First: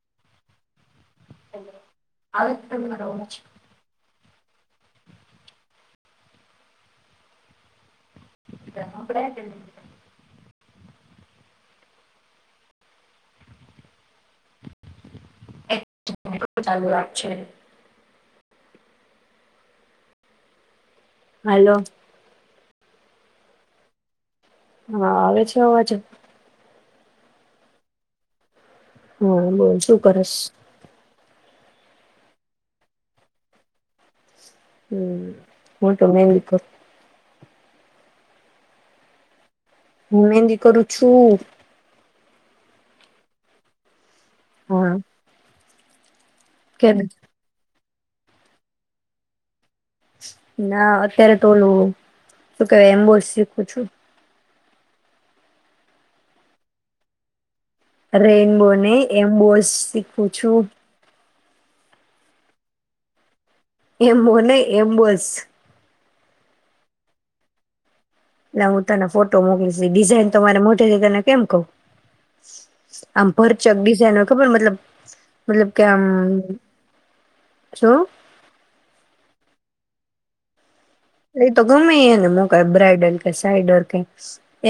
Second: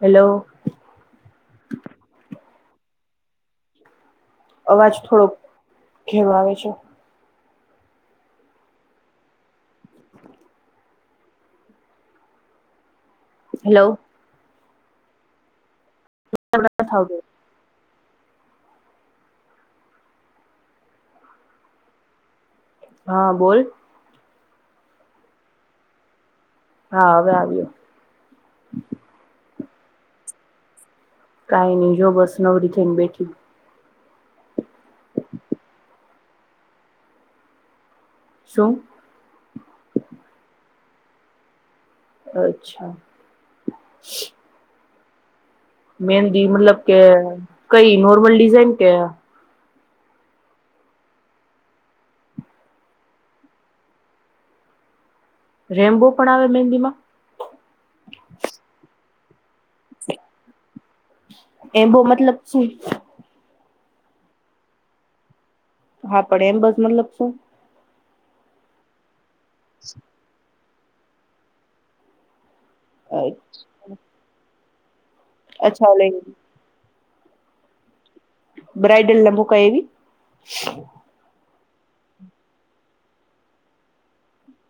Hello [inaudible] છે અવાજ થોડોક ઘેરો આવે છે. [inaudible] હેલો. નથી ચાલુ રાખ આવતો. છે. હાલો. હા બોલ. હા આવે છે અવાજ. હા હવે આવ્યો. હા બોલ શું કરશ. કઈ નહી જો બસ નવરી થઈને બેઠી. હું તો મહેંદી મુકું. [unintelligible] શું. હું મેહંદી કરું છું. અચ્છા. હા. મેન મતલબ કેમ કે કઈ નોર્મલ ડિઝાઇન કે ના અત્યારે તો ઓલું શું કેવાય એબોસ શીખું છું. રૈનબો પડાવે મહેંદીમાં. એમ બોલ શીખું છું. એ બો મતલબ સુ એમ હો નાઈ એમબોસ. હા પણ એમ્બઝ મતલબ શું ના હું તને ફોટ ટો મોકલીસ ઈ ડિઝાઇન તો મારે મોટ એલી તને કેમ કવ? આમ ભરચક ડિઝાઇન હોય ખબર મતલબ મતલબ કે અચ્છા લ આમ શું બ્રાઇડલ ને મુકાય એવી ઈ તો ગમે એને મુકાઈ બ્રાઇડલ કે સાઈડર કે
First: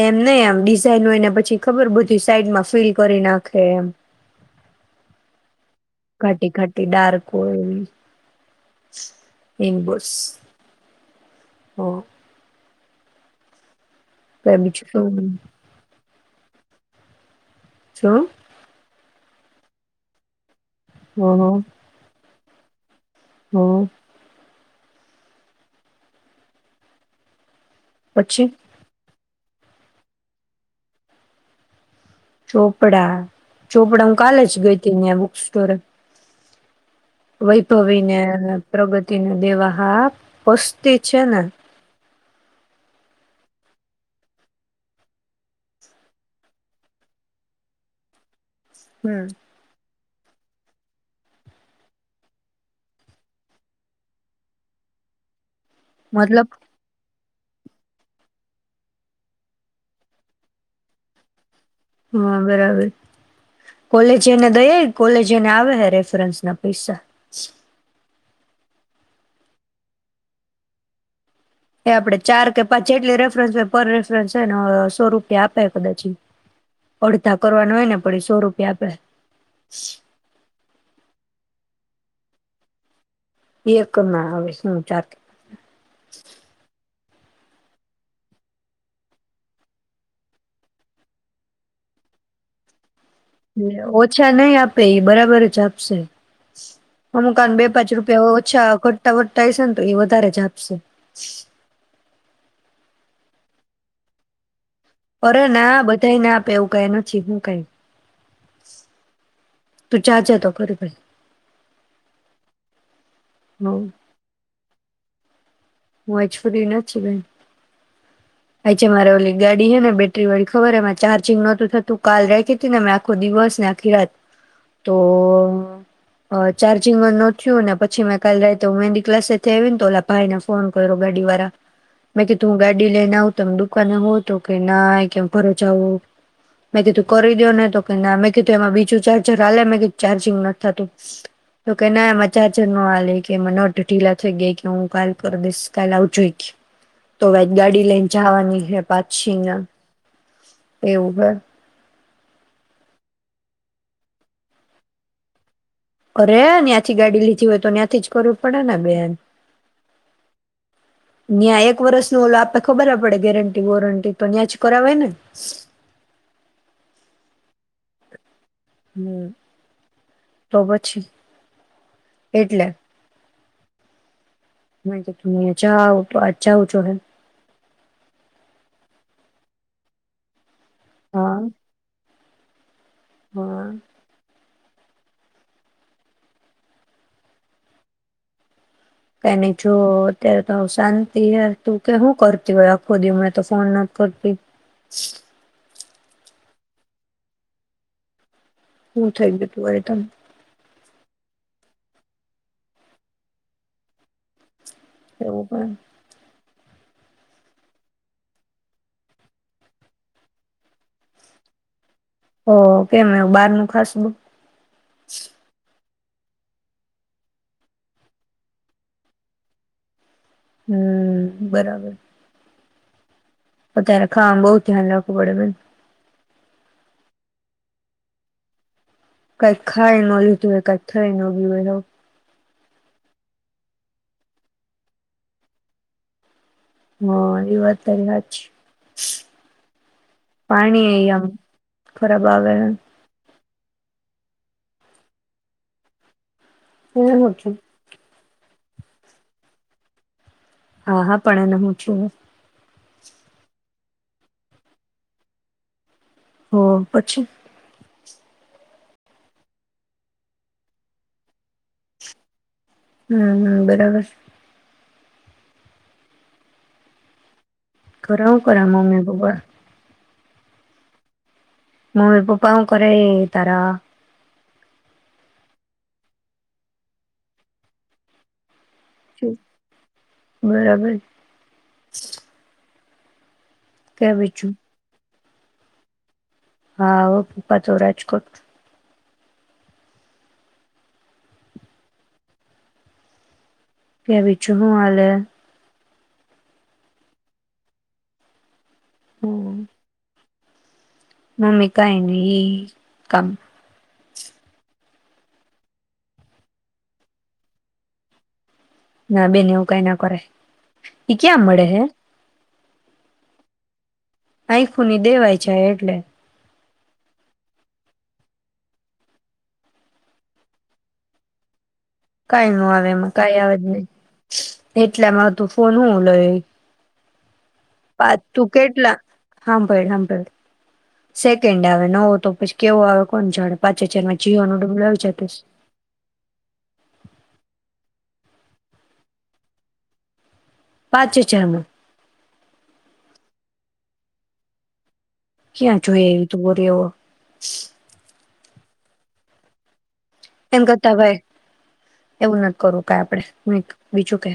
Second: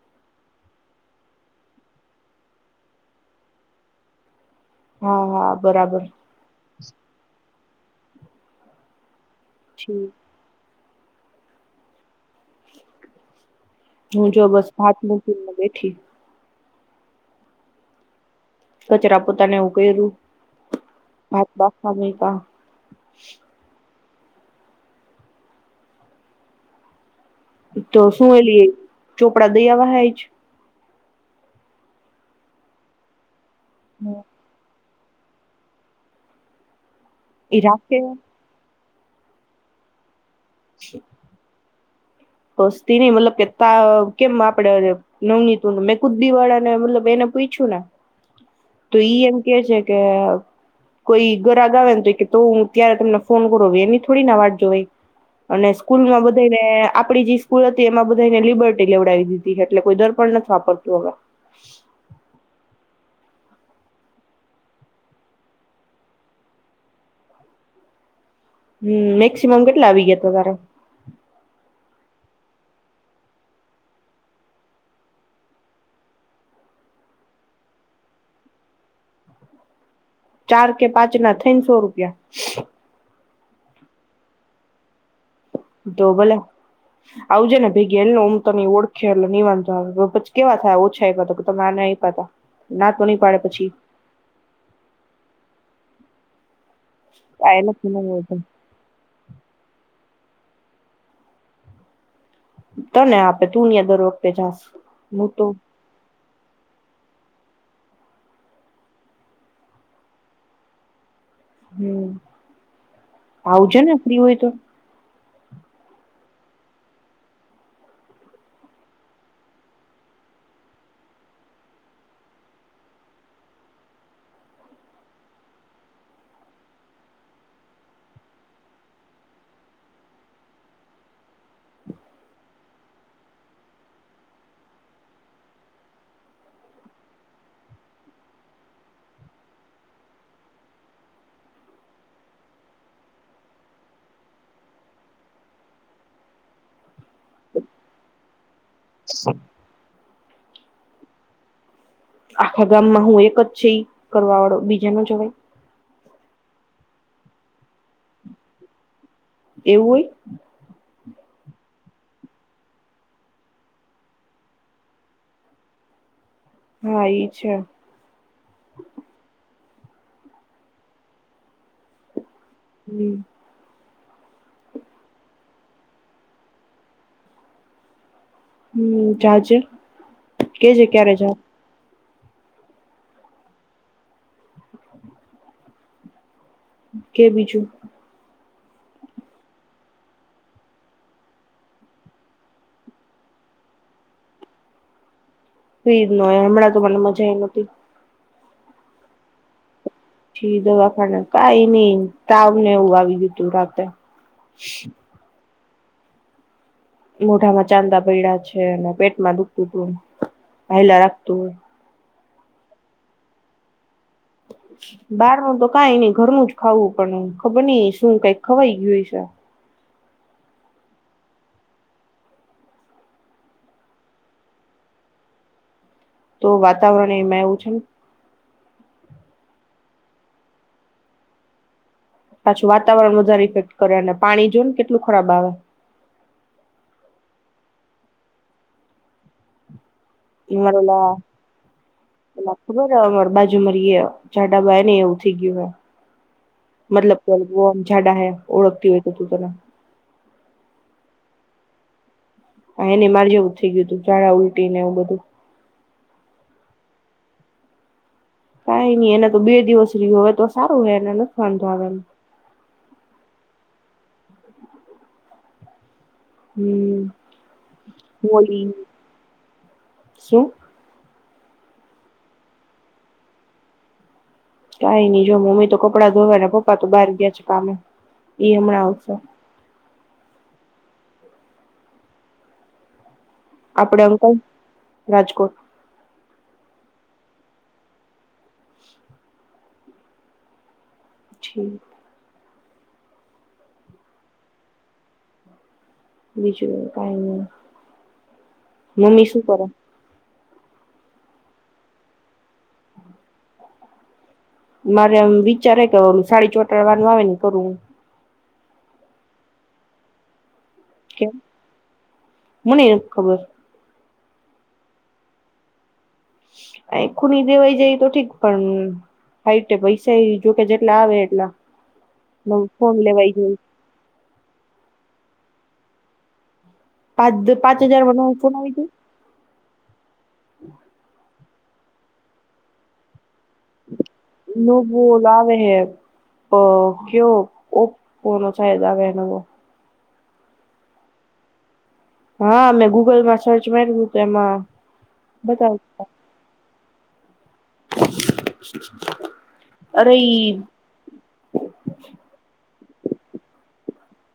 એમ નઈ એમ ડિઝઇન હોય ને પછી ખબર બધી સાઈડમાં ફિલ કરી નાખે એમ હા હા બરાબર ઘાટી ઘાટી ડાર્ક હોય એમ્બોઝ ઠીક. હ હું જો કઈ બસ ભાત બીજું મૂકીને બેઠી. શું? કચરા પોતાને એવું કર્યું. ભાત જો બાફવા મૂયકા. હ. તો શું પછી અલી. ચોપડા દઈ આવા હ એ જ. ચોપડા. ચોપડા જ હું કાલે જ ગઈત. ત્યાં બુક સ્ટોરે. એ રાખે વૈભવીને. પ્રગતિ ન દેવા હા. પસ્તી છે ને. પસ્તીની મતલબ કે ત કેમ આપડે નવનીતુ ન મેં કુદદી વાળા ને મતલબ એને પૂછ્યું ને. તો ઈ હમ એમ કે છે કે કોઈ ગરાગ આવ ને તો કે તો હું ત્યારે તમને ફોન કરુ હવે એની થોડી ના વાટ જોવાઈ. અને સ્કૂલમાં મતલબ બધાયને આપડી જે સ્કૂલ હતી એમાં બધાયને લિબર્ટી લેવડાવી દીધી એટલે કોઈ દર્પણ નથ વાપરતું હવે. હા બરાબર કોલેજ એને દઈ કોલેજ એને આવે હે રેફરન્સના પૈસા. હમ મેક્સિમમ કેટલા આવી ગયા તમારા. એ આપડે ચાર કે પાંચ જેટલી રેફરન્સ હો પર રેફરન્સ છેને સો રૂપિયા આપે કદાચી અડધા કરવાનું હોયને પણ એ સો રૂપિયા આપે. ચાર કે પાંચના થઈને સો રૂપિયા. એક ના આવે શું ચારથી. તો ભલે. આવજે ને ભેગી હાલને હું તને ઓળખે એટલે ની વાંધો આવે પછ કેવા થાય ઓછા આયપા તો કે તમે આને આયપાતા ના તો ની પાડે પછી લે ઓછા નહી આપે એ બરાબર જ આપ શે. અમુકાન આ બે એને પાંચ રૂપિયા ઓછા ઘટતા વટતા હૈસને તો એ બધ ત્યારે જ આપશે. તને આપે તું ન્યાં દર વખતે જાસ. હું અરે તો ના બધાય ના આપે એવું કઈ નથી. હું. કંઈ તું જાજેતો ખરે ભાઈ. હમ્મ હ. આવજેને ફ્રી હોય તો. વાયે છોડી ના જવાય. થાય છે મારે ઓલી ગાડી હે ને બેટરી વાળી ખબર એમા ચાર્જિંગ નહોતું થતું કાલ રાયખી તી ને મે આખો દિવસ ને આખી રાત તો અ ચાર્જિંગ નો થિયું ને પછી મે કાલ રાયતે હુ મેંદી ક્લાસે થી આયવીને તો ઓલા ભાઈને ફોન કયરો ગાડી વાળા મેં કીધું હું ગાડી લઈને આવું તમ દુકાને હોવ તો કે ના કેમ ઘરે જવું મેં કીધું કરી દ્યો ને તો કે ના મેં કીધું એમાં બીજું ચાર્જર હાલે મેં ચાર્જિંગ નથ થાતું તો કે ના એમાં ચાર્જર ન હાલે એ કે એમાં નટ ઢીલા થઈ ગાય કે હું કાલ કરી દઈશ કાલ આવજો એ કે તો ગાડી લઈને જાવાની હે. પાછીંના એવું હે. આખા ગામમાં હું એક જ છે ઈ કરવા વાળો બીજા ન જોવાય. કરે હે ન્યાંથી ગાડી લીધી હોય તો ન્યાંથી જ કરવું પડે ને બેન. એવું હોય? ન્યાં એક વરસ ન ઓલો આપે ખબર પડે ગેરંટી વોરંટી તો ન્યાં જ કરાવાય ને. હા ઈ છે. હમ્મ તો પછી. એટલે [inaudible] નહી તો તું નહીછા આવા [unintelligible] આવ છો હે હમ ચાર્જે કે જે ક્યારે હા જાઓ હા. કે બીજું? કાઈ નહીં જો અત્યારે તો શાંતિ, તું કે હું કરતી હોય આખો દિ માંને તો ફોન નથ કરતી. ફ્રી જ નો હોય, હમણાં તો મને મજા એ નોતી. હું થઈ ગયું તું વળી તમને? પછી દવાખાને કાંઈ નઈ તાવને એવું આવી ગયું હતું રાતે. એવું પણ. મોઢામાં ચાંદા પયડાં છે ને પેટમાં દુખતું તું ને, હયલા રાખતું હોય. ઓહ કેમ એવું બહાર નું ખાસ બોઉ? બહાર નું તો કાંઈ નહિં ઘરનું જ ખાવું પણ ખબર નઈ શું કાંઈ ખવાઈ ગયું હશે. હમ્મ બરાબર. અત્યારે ખાવામાં બહું ધ્યાન રાખવું પડે બેન. તો વાતાવરણ એમાં એવું છે. કાંઈ ખાઈ ન લીધું હો કાંઈક થઈ ન ગયું હોય. પાછું વાતાવરણ વધારે ઇફેક્ટ કરે અને પાણી જો ને કેટલું ખરાબ આવે. હા એ વાત તારી હાચી. અમારે પાણી ઓલા એ આમ ખરાબ આવે હે. મરીએ જાડા બાયનેય એવું થઈ ગયું હે. મતલબ કે હું છું બહું આમ જાડા હે. ઓળખતી હોય તો તું પેલા. હા-હા પણ એને હું થયું હે. હા એને માર જેવું જ થઈ ગયું તું ઝાડા ઉલટી ને એવું બધું. હા પછી? કાંઈ નહી એને તો બે દિવસ રહ્યું હવે તો સારું હોય એને નથ વાંધો આવે એમ. હમ્મ-હમ્મ બરાબર છે. હમ્મ. કરાવ કરામ મમ્મી પપ્પા શું? મમ્મી પપ્પા હું કરે હે તારા? કાઈ નઈ, જો મમ્મી તો કપડાં ધોવા ને પપ્પા તો બહાર ગયા છે કામે, એ હમણાં [unintelligible] મે બી. આપડે અંકલ રાજકોટ હા, હો પપ્પા તો રાજકોટ છે. કે આવી છું હું હાલે બીજું કાઈ નઈ. મમ્મી શું કરે? મમ્મી કાઇની જ કામ મારે આમ વિચારે હે કે સાડી ચોંટાડવાનું આવે ન, ઈ કરું. ના બેન, એવું કઈ ના કરાય. એ કે ક્યાં મળે હે? મને એક ખબર આંઈ ખૂની દેવાય જાય એટલે. આંઈ ખુની દેવાઈ જાય એ તો ઠીક, પણ હાઈ તે પૈસા જોકે જેટલા આવે એટલા. કાંઈ ન નવો આવે ફોન એમાં, લેવાઈ કાંઈ આવે જાય એટલામાં તું ફોન હું લય. પાદ્ પાંચ હજારમાં ના બનાવી દે? હાંભયળ હાંભયળ હમ સેકન્ડ આવે નવો તો પછી કેવો આવે કોણ જાણે પાંચ હજારમાં જીઓ નો ડબલું નવો આવી જતું ઓલો હશે. આવે હે અ કયો ઓપ પોનો શાયદ આવે હે નવો પાંચ હજારમાં હા મેં ગૂગલમાં સર્ચ માર્યું તુ તો એમાં બતાવ ક્યાં જોઈ આયવી તુ વરી એવો [inaudible] [inaudible] ઈ એના કરતા ભાઈ એવું નથી કરું કય આપણે મૂઈક બીજું કે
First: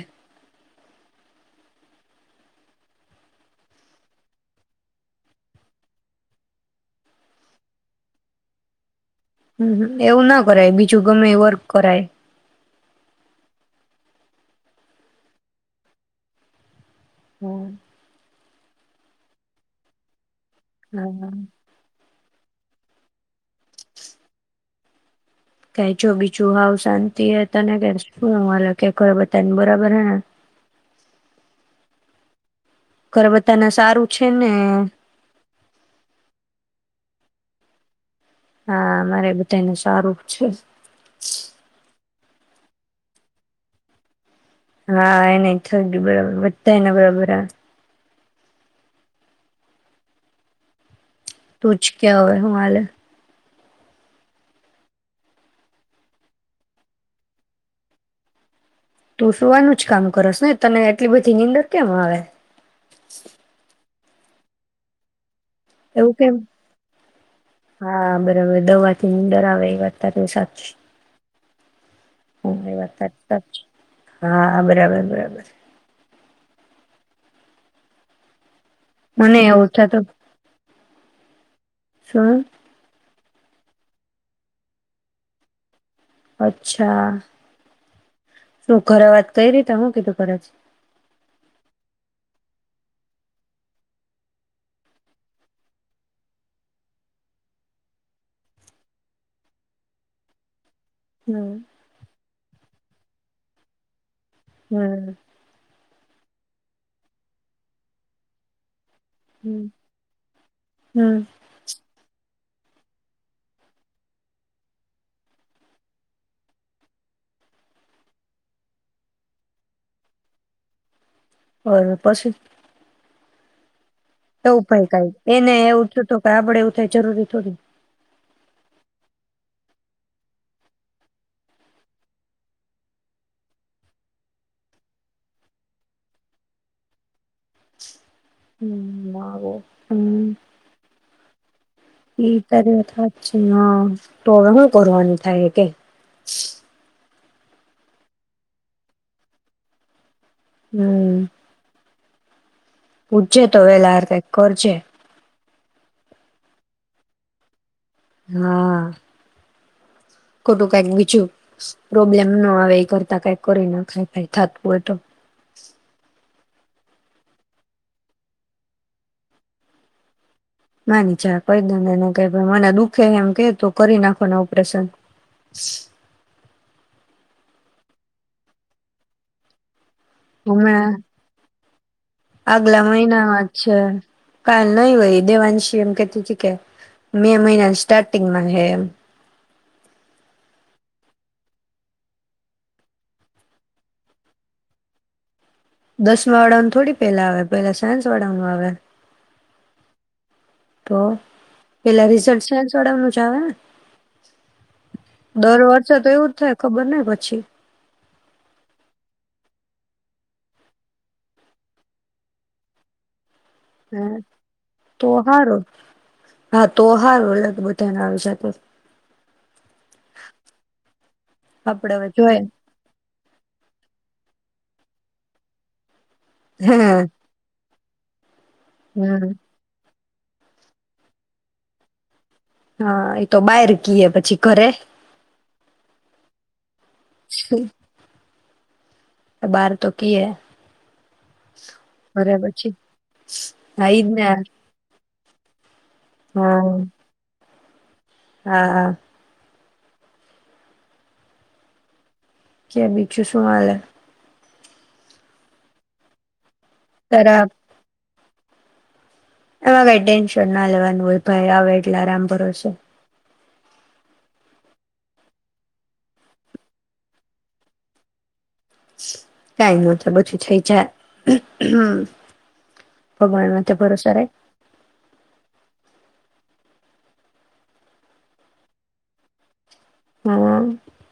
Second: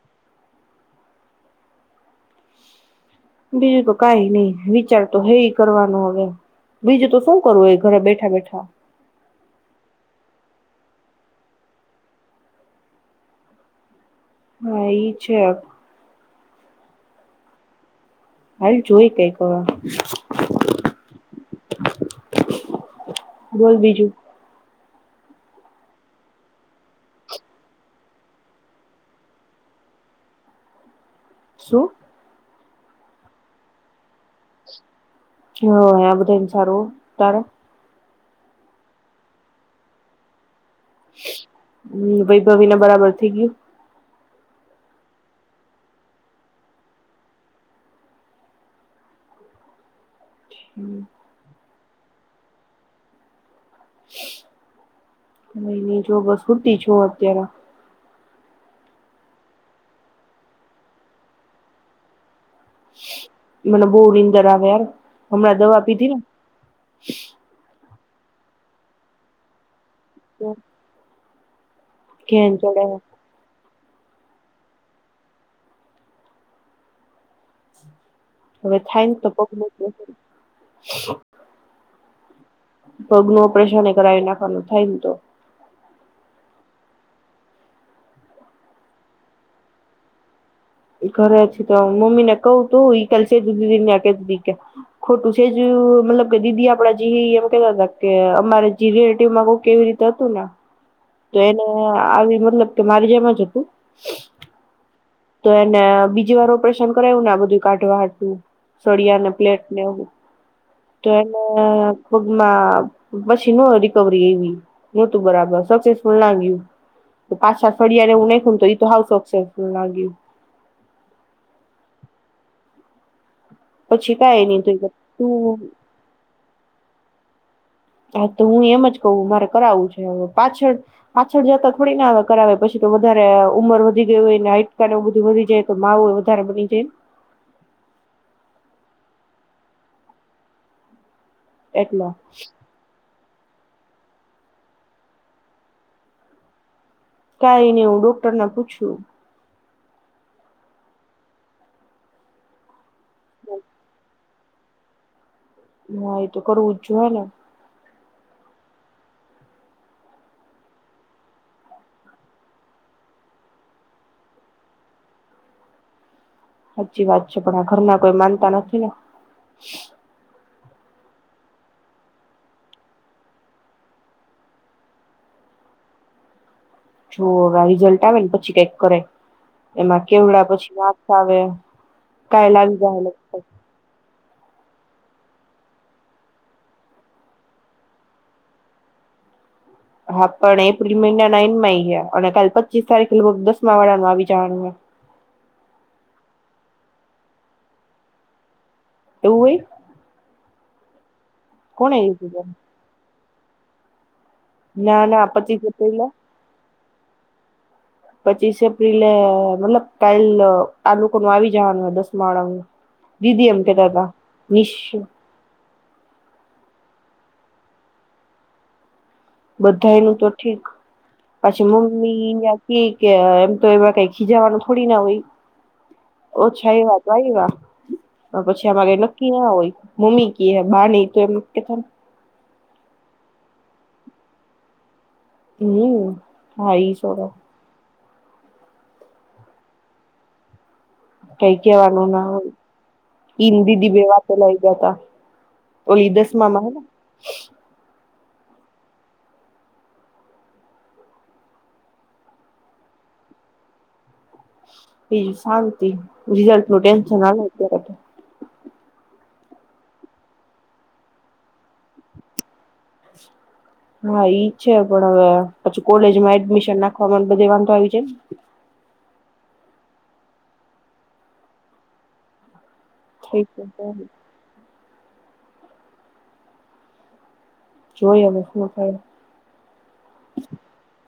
બીજું તો કઈ નઈ વિચાર તો હે કરવાનું હવે બીજું તો શું કરવું એ ઘરે બેઠા બેઠા હમ એવું ના કરાય બીજું ગમે ઈ વર્ક કરાય હા એ છે [inaudible] હાલ જોઈ કઈક હમ બોલ બીજું કઈ જો બીજું હાવ શાંતિ હે તને કે શું હાલે કે ઘરે બતાને બરાબર હે ને શું? ઘરે બધાને સારું છે ને. હ આ બધાને સારું તારે. હા મારે બધાને સારું છે. હમ ભાઈ ભવ ના બરાબર થઈ ગયું. હા એને થઈ ગય બરાબર વધતા એને બરાબર. તુ જ કે હવે હું હાલે? કઈ જો બસ સુતી છું અત્યારે તું સુવાનું જ કામ કરસ ને તને એટલી બધી નીંદર કેમ આવે. મને બવ નીંદર આવે યાર. હમણાં દવા પીધી એવું ને. કેમ હા બરાબર દવાથી નીંદર આવે એ વાત તારી સાચી. ઘેન હમ એ ચડે વાત તારી સાચી. હા બરાબર બરાબર. હવે થાય ને તો મને પગ એવું નું થતું શું. પગ ન ઓપરેશન એ કરાવી નાખવાનું થાય ને તો. અચ્છા શું ઘરે વાત કઈ રીતે હું કીધું ઘરેથી? ઘરેથી તો મમ્મી ને કવું તું ઈ ક સેજુ દીદી કતીી કે ખોટું સેજ મતલબ કે દીદી આપડા જે એમ કેતા હતા કે અમારે જે રિલેટિવમાં કો કેવી રીતે હતું ને. તો હમ્મ એને આવી મતલબ કે મારે જેમાં જ હતું. હમ. તો એને બીજી વાર ઓપરેશન કરાવું ને આ બધું કાઢવા હાટુ. સોડિયાને હમ્મ પ્લેટને એવું તો હમ્મ એને ખુબ માં પછી નો રિકવરી આયવી નહોતું બરાબર સક્સેસફુલ નાા ગ્યું પાછા ફળિયા ને એવુ નાખ્યું ને તો એ તો હવે સક્સેસફુલ ના ગ્યું. હ પછી. પછી કાઈ તો ની ભાઈ ક એને તું એવું થ તો આપડે એવું થાય જરૂરી થોડી હા તો હું એમ જ કહ મારે કરાવવું છે હવે પાછળ પાછળ જતા થોડી નાને હવે કરાવે પછી તો વધારે ઉંમર વધી ગઈ હોયને હટકાવ બધું વધી જાય તો માવુંય વધારે બની જાય હમ્મ [unintelligible] હમ્મ. એટલા ઠી કર્યો થ હા તો હવે હું કરવાનું થાય કે કઈ નને હું ડોક્ટરને પૂછું. હમ્મ. પૂછજે તો વે લાર કઈક કરજે. હ એ તો કરવું જ જોવાના હા. ખોટું કઈક બીજું પ્રોબ્લેમ ના આવે એ કરતા કઈક કરી નાખાય કઈ થતું હો તો. સાચી વાત છે પણ આ ઘરના કોઈ માનતા નથી ને. માની ચા કઈ દ ન ક મને દુઃખે એમ કે ત કરી નાખોને ઓપરેશન. જો આ રીઝલ્ટ આવે ને પછી કઈક કરાય. એમાં કેવડા પછી હમણાં માખ આવે કઈ લાગી આગલા જાય મહિનામાં જ છે કાલ નહી હોય, દેવાંશિ એમ કેહતી તી કે મે મહિનાની સ્ટાર્ટિંગમાં હે એમ. હા પણ એપ્રિલ મહિનાના એન્ડમાં એયે ગયા અને કાલે પચીસ તારીખનું દસમા વાળા નું આવી જવાનું. દસમા વાળા નું થોડું પેલા આવે, પેલા સાયન્સ વાળાનું આવે. એવું હોય. તો. કોને પેલા કીધું રિઝલ્ટ સાયન્સ વાડાનું ચાલને તને ના ના દર પચીસ વર્ષે એપ્રિલ તો એવું જ થાય, ખબર નહીં પછી. પચીસ એપ્રિલે મતલબ કાલ, આ લોકોનું આવી જવાનું દસમાં વાળાનું. દીદી એમ કહેતા તા. [unintelligible] તો હારો હા તો હારું અલગ બધાના આવી જાતેજ. બધાએયે નું તો ઠીક, પાછી આપડે હવે જોય મમ્મી કેયેતી કે, એમ તો એમાં કઈ ખીજાવાનું થોડી ના હોય. ઓછા હા આયવા તો આયવા. અહ પછી અમારે હમ નક્કી ના હોય. મમ્મી કેયે, બાને કેયે એમ કેતા હતા. હા એતો બાહિર કીયે પછી ઘરે હમ્મ હા ઈજ [unintelligible] બાર તો કિયે કઈ કેવાનું ના હોય, ઈને હા દીદી ઈજ બે ને વાતે લાગ્યાતા હતા. ઓલી દસમામાં હો હાઅઅ. કે બીજું શું હાલે? એ સતી રિઝલ્ટ બો ટેન્શન ના લે તારા અત્યારે. આમાં કંઈ ટેન્શન ના લેવાનું હોય, ભાઈ આવે એટલા રામ ભરોસે. હા ઈજ છે પણ હવે પછી કોલેજમાં એડમિશન નાખવામાંનું બધે વાંધો આવી જાય. કાઈ નઈ એ તો બધું થઈ જાય. ને ભગવાન માથે થઈ ભરોસો રાખ જોયે હવે હું થાઈ. [unintelligible]